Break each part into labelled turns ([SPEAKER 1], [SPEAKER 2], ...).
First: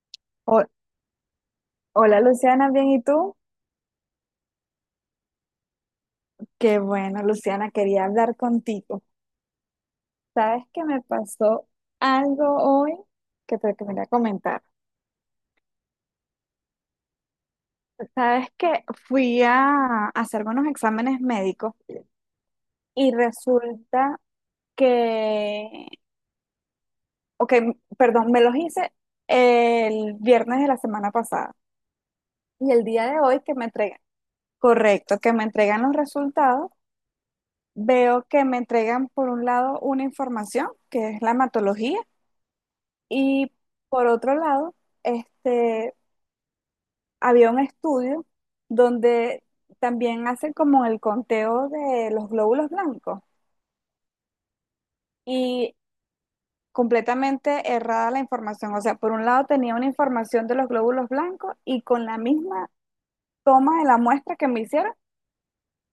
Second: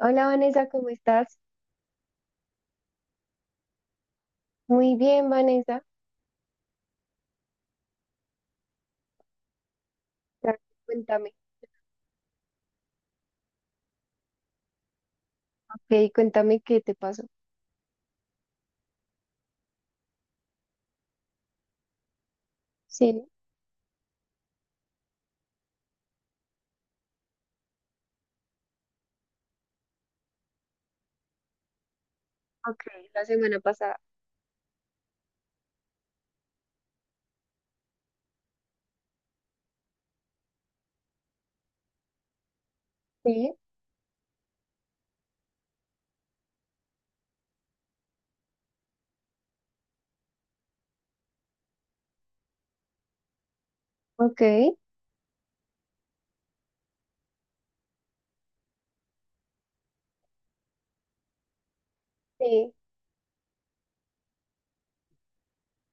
[SPEAKER 1] Hola
[SPEAKER 2] Ho-
[SPEAKER 1] Vanessa, ¿cómo estás?
[SPEAKER 2] Hola Luciana, bien, ¿y tú?
[SPEAKER 1] Muy bien, Vanessa.
[SPEAKER 2] Qué bueno, Luciana, quería hablar contigo.
[SPEAKER 1] Ya,
[SPEAKER 2] ¿Sabes que me
[SPEAKER 1] cuéntame.
[SPEAKER 2] pasó algo hoy que te quería comentar?
[SPEAKER 1] Ok, cuéntame qué te pasó.
[SPEAKER 2] Sabes que fui a hacerme unos exámenes médicos y
[SPEAKER 1] Sí,
[SPEAKER 2] resulta que, ok, perdón, me los hice el viernes de la semana pasada y
[SPEAKER 1] ok,
[SPEAKER 2] el día de
[SPEAKER 1] la
[SPEAKER 2] hoy que
[SPEAKER 1] semana
[SPEAKER 2] me
[SPEAKER 1] pasada.
[SPEAKER 2] entregan, correcto, que me entregan los resultados, veo que me entregan por un lado una información que es la hematología y
[SPEAKER 1] Sí,
[SPEAKER 2] por otro lado, este, había un estudio donde también hacen como el conteo de los glóbulos blancos
[SPEAKER 1] ok,
[SPEAKER 2] y completamente errada la información. O sea, por un lado tenía una información de los glóbulos blancos y con la misma
[SPEAKER 1] sí.
[SPEAKER 2] toma de la muestra que me hicieron,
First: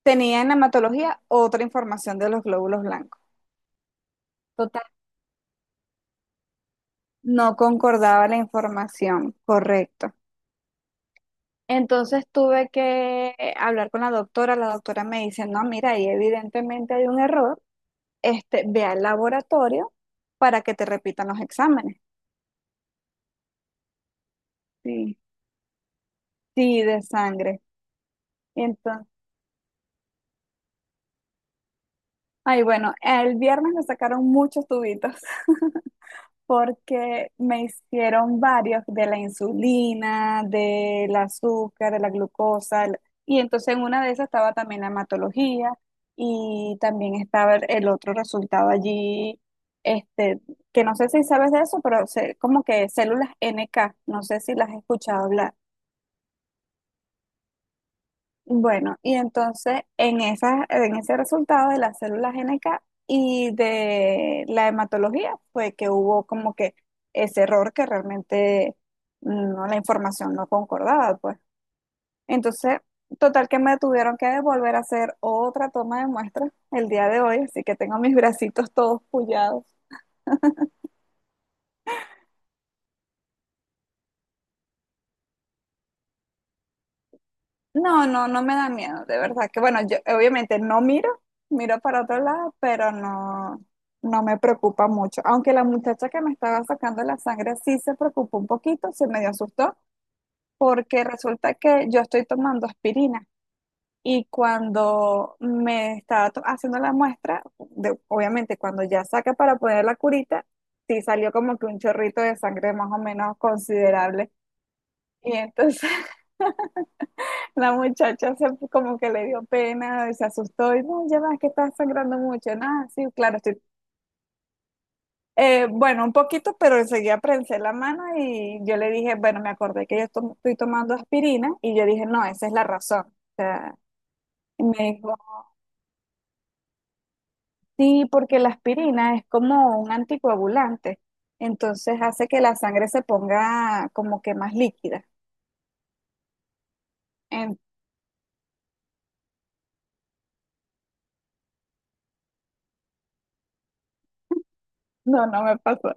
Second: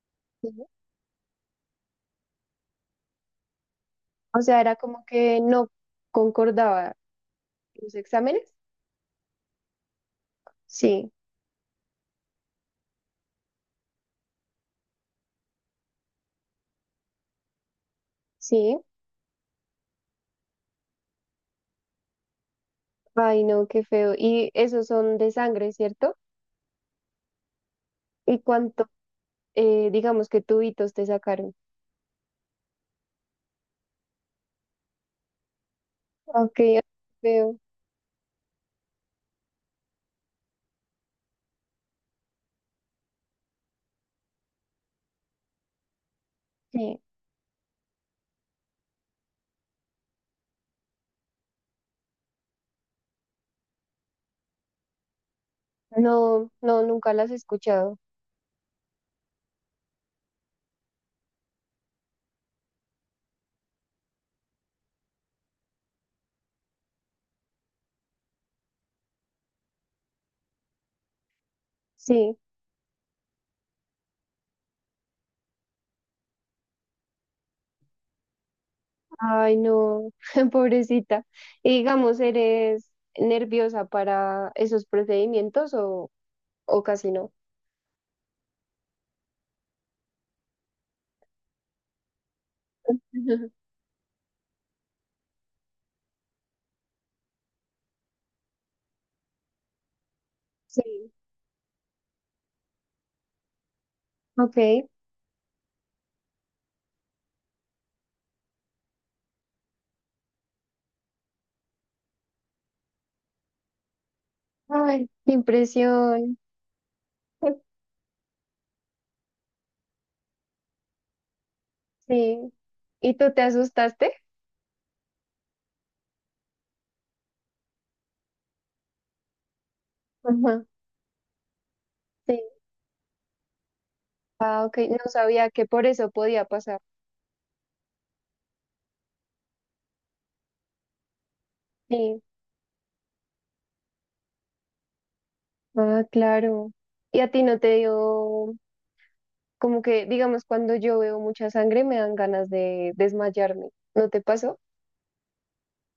[SPEAKER 2] tenía en
[SPEAKER 1] Sí.
[SPEAKER 2] hematología otra información de los glóbulos blancos.
[SPEAKER 1] O sea, era
[SPEAKER 2] Total,
[SPEAKER 1] como que no concordaba
[SPEAKER 2] no
[SPEAKER 1] los
[SPEAKER 2] concordaba la
[SPEAKER 1] exámenes.
[SPEAKER 2] información, correcto.
[SPEAKER 1] Sí,
[SPEAKER 2] Entonces tuve que hablar con la doctora. La doctora me dice, no, mira, ahí evidentemente hay un error.
[SPEAKER 1] sí.
[SPEAKER 2] Ve al laboratorio para que te repitan los exámenes.
[SPEAKER 1] Ay, no, qué feo. Y esos son
[SPEAKER 2] Sí,
[SPEAKER 1] de sangre, ¿cierto?
[SPEAKER 2] sí, de sangre.
[SPEAKER 1] ¿Y cuánto,
[SPEAKER 2] Entonces,
[SPEAKER 1] digamos que tubitos te sacaron?
[SPEAKER 2] ay, bueno, el viernes me sacaron muchos tubitos,
[SPEAKER 1] Ok,
[SPEAKER 2] porque
[SPEAKER 1] feo.
[SPEAKER 2] me hicieron varios de la insulina, del azúcar, de la glucosa, y entonces en una de esas estaba también la hematología y
[SPEAKER 1] Sí.
[SPEAKER 2] también estaba el otro resultado allí, este, que no sé si sabes de eso, pero como que células NK, no sé si las has escuchado hablar.
[SPEAKER 1] No, no, nunca las he escuchado.
[SPEAKER 2] Bueno, y entonces en en ese resultado de las células NK y de la hematología fue que hubo como que ese error que realmente no, la información no concordaba, pues.
[SPEAKER 1] Sí.
[SPEAKER 2] Entonces, total que me tuvieron que volver a hacer otra toma de muestra el día de hoy, así que tengo mis bracitos todos
[SPEAKER 1] Ay,
[SPEAKER 2] pullados.
[SPEAKER 1] no, pobrecita. Y digamos, ¿eres nerviosa para esos procedimientos o casi no?
[SPEAKER 2] No, no, no me da miedo, de verdad que bueno, yo obviamente no miro, miro para otro lado, pero no, no me preocupa mucho. Aunque la muchacha que me estaba sacando la sangre sí se preocupó un poquito, se medio asustó, porque
[SPEAKER 1] Sí.
[SPEAKER 2] resulta que yo estoy tomando aspirina y
[SPEAKER 1] Ok.
[SPEAKER 2] cuando me estaba haciendo la muestra, obviamente cuando ya saca para poner la curita, sí salió como que un chorrito de sangre más o menos considerable.
[SPEAKER 1] Ay, qué
[SPEAKER 2] Y entonces
[SPEAKER 1] impresión.
[SPEAKER 2] la muchacha se, como que le dio pena, se asustó y no, ya ves que estás sangrando
[SPEAKER 1] Sí.
[SPEAKER 2] mucho. Nada, sí,
[SPEAKER 1] ¿Y tú
[SPEAKER 2] claro,
[SPEAKER 1] te
[SPEAKER 2] estoy.
[SPEAKER 1] asustaste?
[SPEAKER 2] Bueno, un poquito, pero enseguida prensé la mano y yo le dije, bueno, me acordé que yo estoy
[SPEAKER 1] Ajá.
[SPEAKER 2] tomando aspirina y yo dije, no,
[SPEAKER 1] Sí.
[SPEAKER 2] esa es la razón. O sea,
[SPEAKER 1] Ah,
[SPEAKER 2] y me
[SPEAKER 1] ok. No
[SPEAKER 2] dijo,
[SPEAKER 1] sabía que por eso podía pasar.
[SPEAKER 2] sí, porque la aspirina es como un anticoagulante, entonces
[SPEAKER 1] Sí.
[SPEAKER 2] hace que la sangre se ponga como que más líquida.
[SPEAKER 1] Ah, claro. ¿Y a ti no
[SPEAKER 2] En-
[SPEAKER 1] te dio, como que, digamos, cuando yo veo mucha sangre me dan ganas de desmayarme? ¿No te pasó?
[SPEAKER 2] no, no me pasó.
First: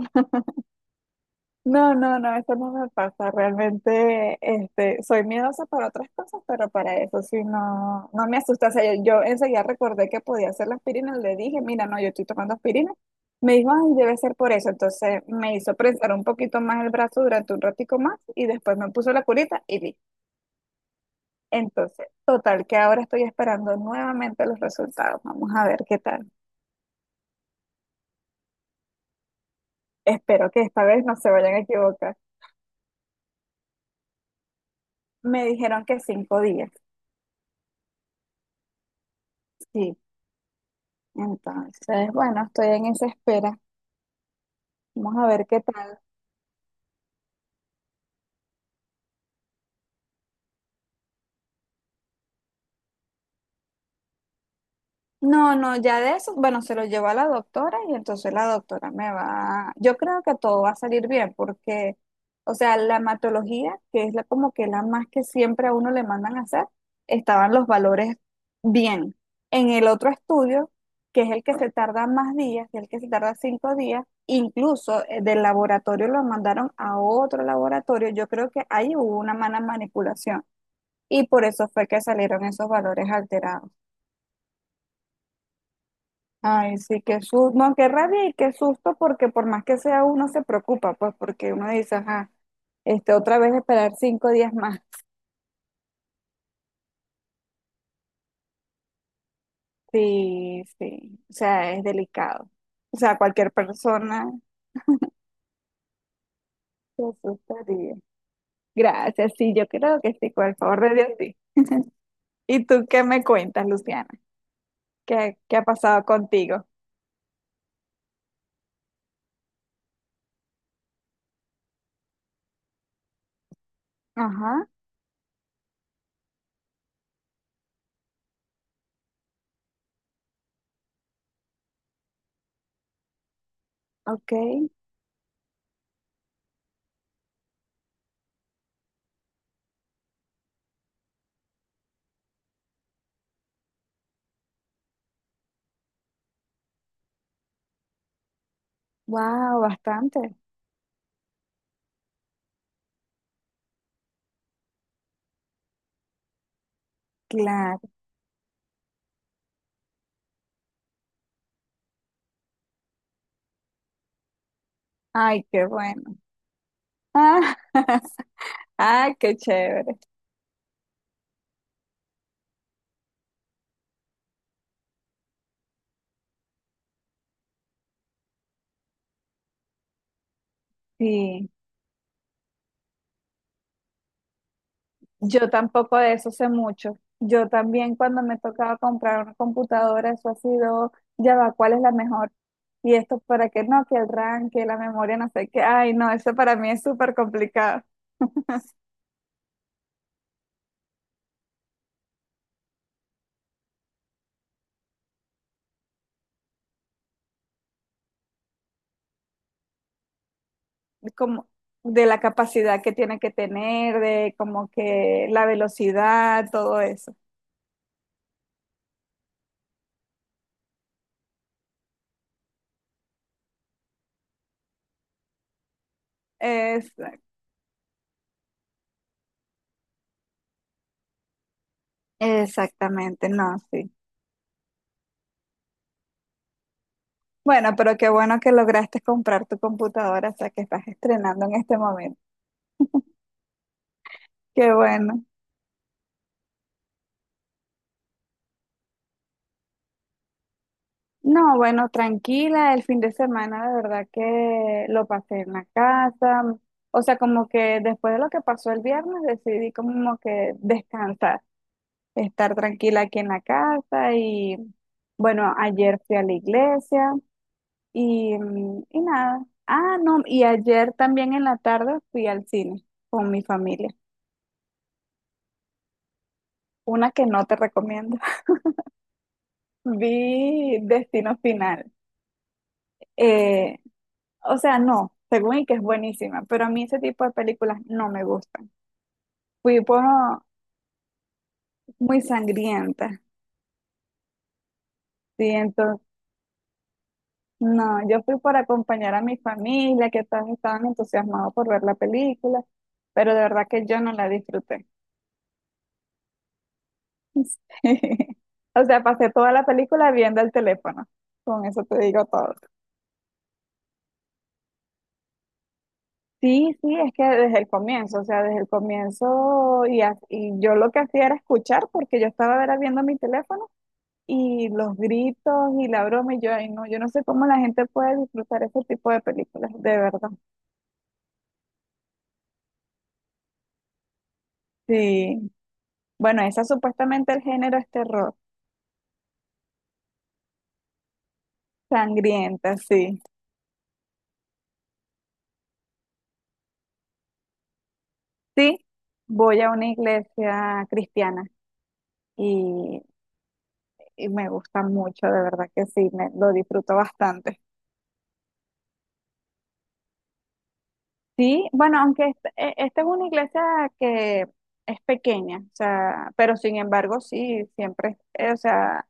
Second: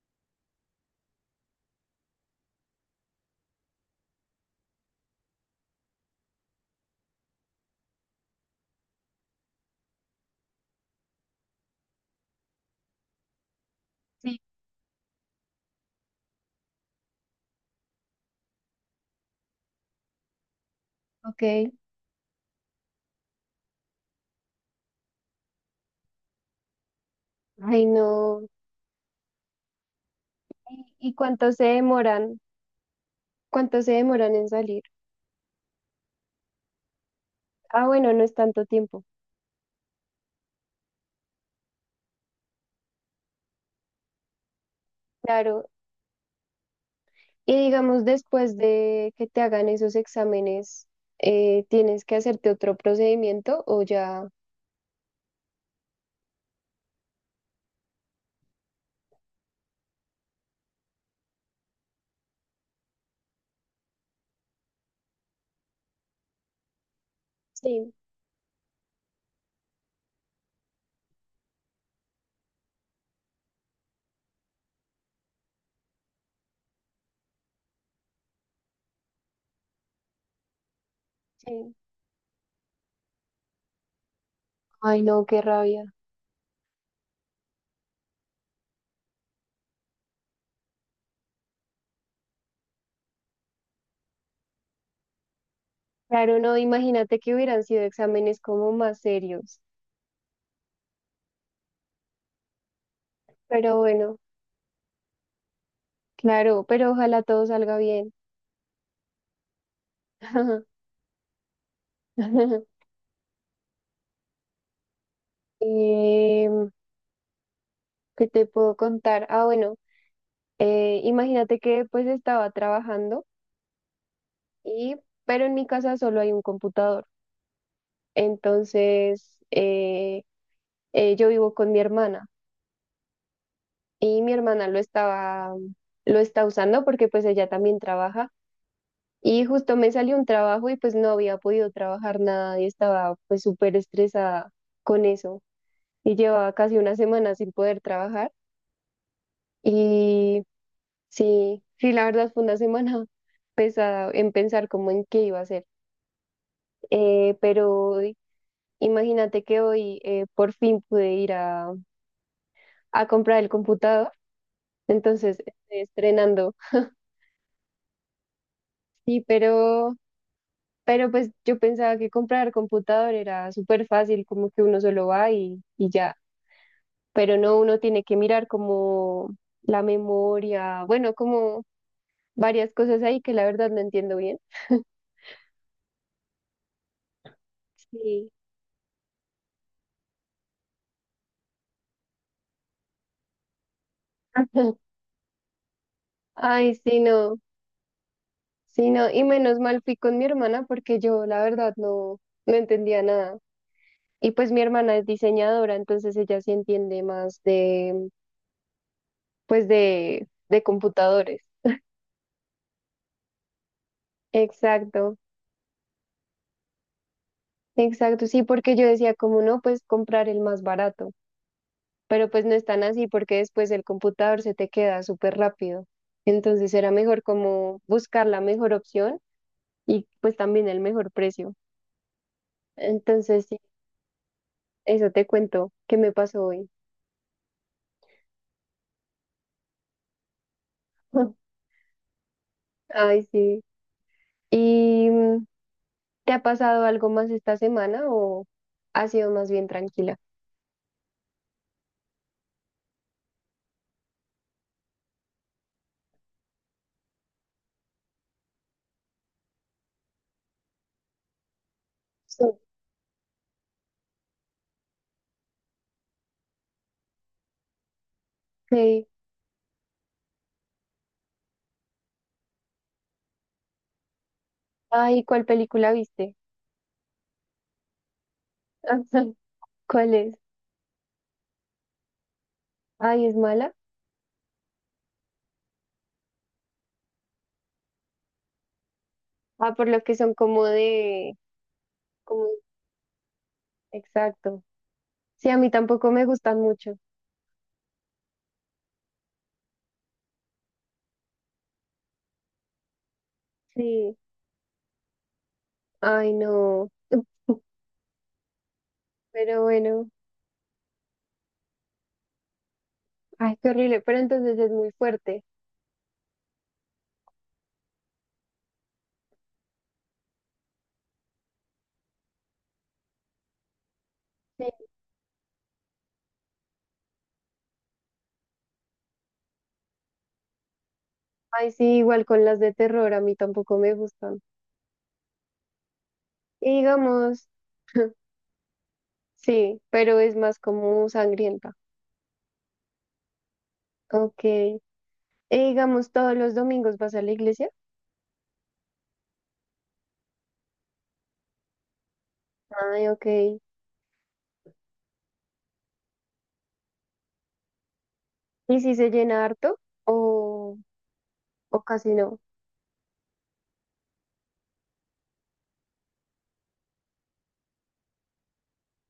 [SPEAKER 2] No, no, no, eso no me pasa. Realmente, soy miedosa para otras cosas, pero para eso sí no, no me asusta. O sea, yo, enseguida recordé que podía hacer la aspirina, le dije, mira, no, yo estoy tomando aspirina. Me dijo, ay, debe ser
[SPEAKER 1] Sí.
[SPEAKER 2] por eso. Entonces me hizo prensar un poquito más el brazo durante un ratico más y después me puso la curita y vi.
[SPEAKER 1] Ok.
[SPEAKER 2] Entonces, total, que ahora estoy esperando nuevamente los resultados. Vamos a ver qué tal.
[SPEAKER 1] Ay, no.
[SPEAKER 2] Espero que esta vez
[SPEAKER 1] ¿Y
[SPEAKER 2] no se
[SPEAKER 1] cuánto
[SPEAKER 2] vayan a
[SPEAKER 1] se
[SPEAKER 2] equivocar.
[SPEAKER 1] demoran? ¿Cuánto se demoran en salir?
[SPEAKER 2] Me dijeron que 5 días.
[SPEAKER 1] Ah, bueno, no es tanto tiempo.
[SPEAKER 2] Sí, entonces, bueno, estoy en esa espera. Vamos a ver qué
[SPEAKER 1] Claro.
[SPEAKER 2] tal.
[SPEAKER 1] Y digamos, después de que te hagan esos exámenes, ¿tienes que hacerte otro procedimiento o ya?
[SPEAKER 2] No, no, ya de eso, bueno, se lo llevo a la doctora y entonces la doctora me va, yo creo que todo va a salir bien porque, o sea, la hematología, que es la, como que la más que siempre a uno le mandan a hacer, estaban los
[SPEAKER 1] Sí,
[SPEAKER 2] valores bien. En el otro estudio, que es el que se tarda más días, que es el que se tarda 5 días, incluso del laboratorio lo mandaron a otro laboratorio, yo creo que ahí hubo una mala manipulación. Y por eso
[SPEAKER 1] sí.
[SPEAKER 2] fue que salieron esos valores alterados.
[SPEAKER 1] Ay, no, qué rabia.
[SPEAKER 2] Ay, sí, qué susto, no, qué rabia y qué susto, porque por más que sea uno se preocupa, pues porque uno dice, ajá, otra vez esperar 5 días más.
[SPEAKER 1] Claro, no, imagínate que hubieran sido exámenes como más serios.
[SPEAKER 2] Sí, sí, o sea, es delicado. O sea, cualquier
[SPEAKER 1] Pero bueno,
[SPEAKER 2] persona
[SPEAKER 1] claro, pero
[SPEAKER 2] se
[SPEAKER 1] ojalá todo salga
[SPEAKER 2] asustaría.
[SPEAKER 1] bien.
[SPEAKER 2] Gracias, sí, yo creo que sí, por el favor de Dios, sí. ¿Y tú qué me cuentas, Luciana? ¿Qué, qué ha pasado contigo?
[SPEAKER 1] Em, ¿qué te puedo contar? Ah, bueno, imagínate que pues estaba trabajando.
[SPEAKER 2] Ajá,
[SPEAKER 1] Y, pero en mi casa solo hay un computador. Entonces, yo vivo con mi hermana y mi
[SPEAKER 2] ok,
[SPEAKER 1] hermana lo está usando porque pues ella también trabaja. Y justo me salió un trabajo y pues no había podido trabajar nada y estaba pues súper estresada con eso. Y llevaba casi una semana sin poder trabajar.
[SPEAKER 2] wow, bastante,
[SPEAKER 1] Y sí, sí, la verdad fue una semana pesada en pensar cómo en qué iba a hacer.
[SPEAKER 2] claro.
[SPEAKER 1] Pero imagínate que hoy por fin pude ir a comprar el computador, entonces
[SPEAKER 2] Ay, qué
[SPEAKER 1] estoy
[SPEAKER 2] bueno.
[SPEAKER 1] estrenando.
[SPEAKER 2] Ah, ah,
[SPEAKER 1] Sí,
[SPEAKER 2] qué chévere.
[SPEAKER 1] pero pues yo pensaba que comprar computador era súper fácil, como que uno solo va y ya. Pero no, uno tiene que mirar como la memoria, bueno,
[SPEAKER 2] Sí,
[SPEAKER 1] como varias cosas ahí que la verdad no entiendo bien.
[SPEAKER 2] yo tampoco de eso sé mucho. Yo también cuando
[SPEAKER 1] Sí.
[SPEAKER 2] me tocaba comprar una computadora, eso ha sido, ya va, ¿cuál es la mejor? Y esto para qué no, que el RAM, que la memoria, no sé qué. Ay, no, eso para mí
[SPEAKER 1] Ay,
[SPEAKER 2] es
[SPEAKER 1] sí,
[SPEAKER 2] súper
[SPEAKER 1] no,
[SPEAKER 2] complicado.
[SPEAKER 1] sí, no. Y menos mal fui con mi hermana porque yo la verdad no, no entendía nada. Y pues mi hermana es diseñadora, entonces ella sí entiende más de, pues de computadores.
[SPEAKER 2] Como de la capacidad que tiene que tener, de como
[SPEAKER 1] Exacto,
[SPEAKER 2] que la velocidad, todo eso.
[SPEAKER 1] exacto, sí, porque yo decía, como no, pues comprar el más barato, pero pues no es tan así porque después el computador se te queda súper rápido. Entonces era
[SPEAKER 2] Es,
[SPEAKER 1] mejor como buscar la mejor opción y pues también el mejor precio.
[SPEAKER 2] exactamente,
[SPEAKER 1] Entonces,
[SPEAKER 2] no,
[SPEAKER 1] sí,
[SPEAKER 2] sí.
[SPEAKER 1] eso te cuento que me pasó hoy.
[SPEAKER 2] Bueno, pero qué bueno que lograste comprar tu computadora, o sea que estás estrenando en este momento.
[SPEAKER 1] Ay, sí.
[SPEAKER 2] Qué
[SPEAKER 1] Y
[SPEAKER 2] bueno.
[SPEAKER 1] ¿te ha pasado algo más esta semana o ha sido más bien tranquila?
[SPEAKER 2] No, bueno, tranquila, el fin de semana de verdad que lo pasé en la casa. O sea, como que después de lo que pasó el viernes decidí como que descansar, estar
[SPEAKER 1] Sí.
[SPEAKER 2] tranquila aquí en la casa y bueno, ayer fui a la iglesia y, y
[SPEAKER 1] Sí.
[SPEAKER 2] nada. Ah, no, y ayer también en la tarde fui al cine con mi familia,
[SPEAKER 1] Ay, ¿cuál película viste?
[SPEAKER 2] una que no te recomiendo.
[SPEAKER 1] Ajá. ¿Cuál es?
[SPEAKER 2] Vi Destino Final.
[SPEAKER 1] Ay, ¿es mala?
[SPEAKER 2] Eh, o sea, no, según y que es buenísima, pero a mí ese tipo de películas no me gustan.
[SPEAKER 1] Ah,
[SPEAKER 2] Fui
[SPEAKER 1] por lo
[SPEAKER 2] por
[SPEAKER 1] que son como de...
[SPEAKER 2] muy
[SPEAKER 1] Como...
[SPEAKER 2] sangrienta,
[SPEAKER 1] Exacto.
[SPEAKER 2] ¿sí?
[SPEAKER 1] Sí, a mí
[SPEAKER 2] Entonces,
[SPEAKER 1] tampoco me gustan mucho.
[SPEAKER 2] no, yo fui por acompañar a mi familia, que todos estaban entusiasmados por ver la película, pero de verdad que yo no
[SPEAKER 1] Sí.
[SPEAKER 2] la disfruté.
[SPEAKER 1] Ay, no.
[SPEAKER 2] Sí. O sea, pasé toda
[SPEAKER 1] Pero
[SPEAKER 2] la
[SPEAKER 1] bueno.
[SPEAKER 2] película viendo el teléfono. Con eso te digo todo.
[SPEAKER 1] Ay, qué horrible. Pero entonces es muy fuerte.
[SPEAKER 2] Sí, sí, es que desde el comienzo, o sea, desde el comienzo y yo lo que hacía era escuchar porque yo estaba era viendo mi teléfono y
[SPEAKER 1] Sí.
[SPEAKER 2] los gritos y la broma y yo, ay, no, yo no sé cómo la gente puede disfrutar ese tipo de películas, de verdad.
[SPEAKER 1] Ay, sí, igual con las de terror, a mí tampoco me gustan.
[SPEAKER 2] Sí. Bueno, esa
[SPEAKER 1] Y
[SPEAKER 2] supuestamente el
[SPEAKER 1] digamos,
[SPEAKER 2] género es terror,
[SPEAKER 1] sí, pero es más como sangrienta.
[SPEAKER 2] sangrienta, sí.
[SPEAKER 1] Ok. Digamos, todos los domingos vas a la iglesia.
[SPEAKER 2] Sí, voy a una iglesia cristiana y,
[SPEAKER 1] Ay, ok.
[SPEAKER 2] y me gusta mucho, de verdad que sí, me, lo disfruto bastante.
[SPEAKER 1] ¿Y si se llena harto o,
[SPEAKER 2] Sí,
[SPEAKER 1] o
[SPEAKER 2] bueno,
[SPEAKER 1] casi
[SPEAKER 2] aunque
[SPEAKER 1] no?
[SPEAKER 2] esta es una iglesia que es pequeña, o sea, pero sin embargo, sí, siempre, o sea,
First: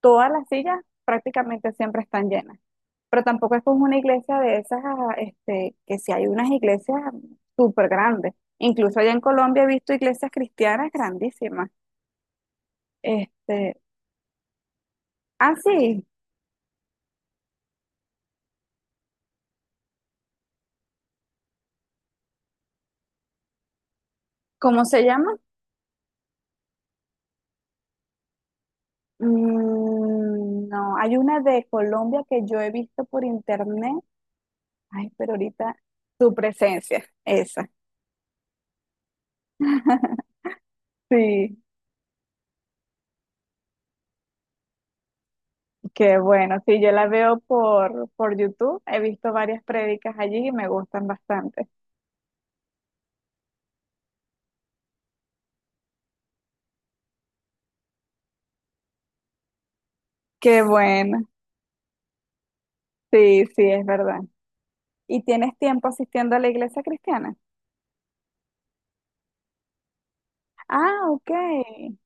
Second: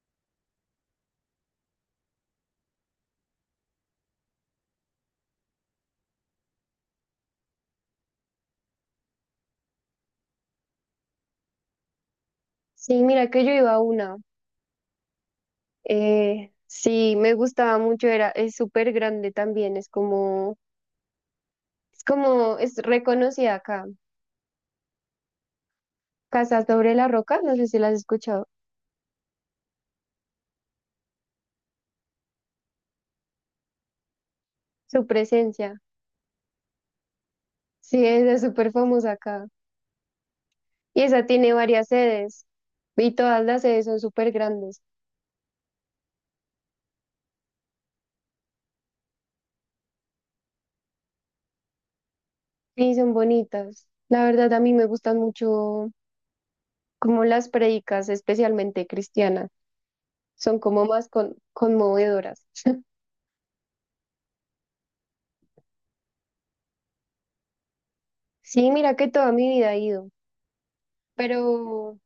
[SPEAKER 2] todas las sillas prácticamente siempre están llenas. Pero tampoco es como una iglesia de esas, ah, que si hay unas iglesias súper grandes. Incluso allá en Colombia he visto iglesias cristianas grandísimas.
[SPEAKER 1] Sí, mira que yo iba
[SPEAKER 2] Este,
[SPEAKER 1] a una.
[SPEAKER 2] ah, sí,
[SPEAKER 1] Sí, me gustaba mucho, era, es súper grande también, es como, es como, es reconocida acá.
[SPEAKER 2] ¿cómo se llama?
[SPEAKER 1] Casa sobre la Roca, no sé si la has escuchado.
[SPEAKER 2] Mm, no, hay una de Colombia que yo he visto por internet.
[SPEAKER 1] Su
[SPEAKER 2] Ay, pero ahorita
[SPEAKER 1] presencia.
[SPEAKER 2] tu presencia, esa.
[SPEAKER 1] Sí, esa es súper famosa acá. Y esa tiene
[SPEAKER 2] Sí,
[SPEAKER 1] varias sedes. Y todas las sedes son súper grandes.
[SPEAKER 2] qué bueno. Sí, yo la veo por YouTube. He visto varias prédicas allí y me gustan bastante.
[SPEAKER 1] Y son bonitas. La verdad, a mí me gustan mucho como las predicas, especialmente cristianas, son
[SPEAKER 2] Qué
[SPEAKER 1] como más
[SPEAKER 2] bueno.
[SPEAKER 1] conmovedoras.
[SPEAKER 2] Sí, sí, es verdad. ¿Y tienes tiempo asistiendo a la iglesia cristiana?
[SPEAKER 1] Sí, mira que toda mi vida he ido,
[SPEAKER 2] Ah, ok.
[SPEAKER 1] pero,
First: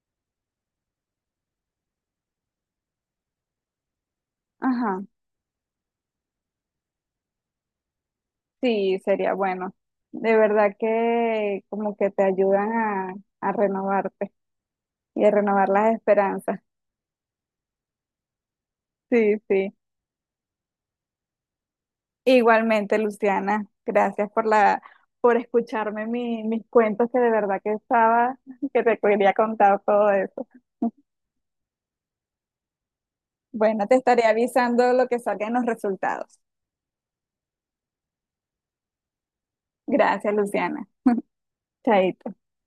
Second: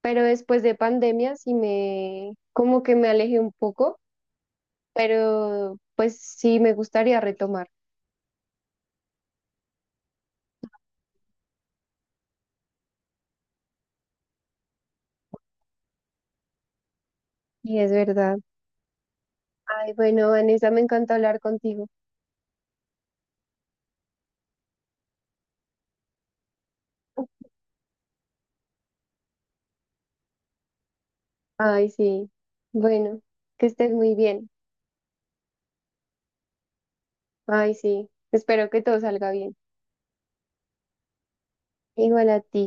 [SPEAKER 1] pero después de pandemia sí me, como que me alejé un poco,
[SPEAKER 2] Ajá.
[SPEAKER 1] pero pues sí me gustaría retomar.
[SPEAKER 2] Sí, sería bueno. De verdad que como que te ayudan a renovarte y a renovar las esperanzas.
[SPEAKER 1] Y es verdad.
[SPEAKER 2] Sí, sí.
[SPEAKER 1] Ay, bueno, Vanessa, me encanta hablar contigo.
[SPEAKER 2] Igualmente, Luciana, gracias por la, por escucharme mis cuentos que de verdad que estaba, que te quería contar todo eso.
[SPEAKER 1] Ay, sí. Bueno, que
[SPEAKER 2] Bueno,
[SPEAKER 1] estés
[SPEAKER 2] te
[SPEAKER 1] muy
[SPEAKER 2] estaré
[SPEAKER 1] bien.
[SPEAKER 2] avisando lo que salgan los resultados.
[SPEAKER 1] Ay, sí. Espero que todo salga bien.
[SPEAKER 2] Gracias, Luciana.
[SPEAKER 1] Igual a
[SPEAKER 2] Chaito.
[SPEAKER 1] ti.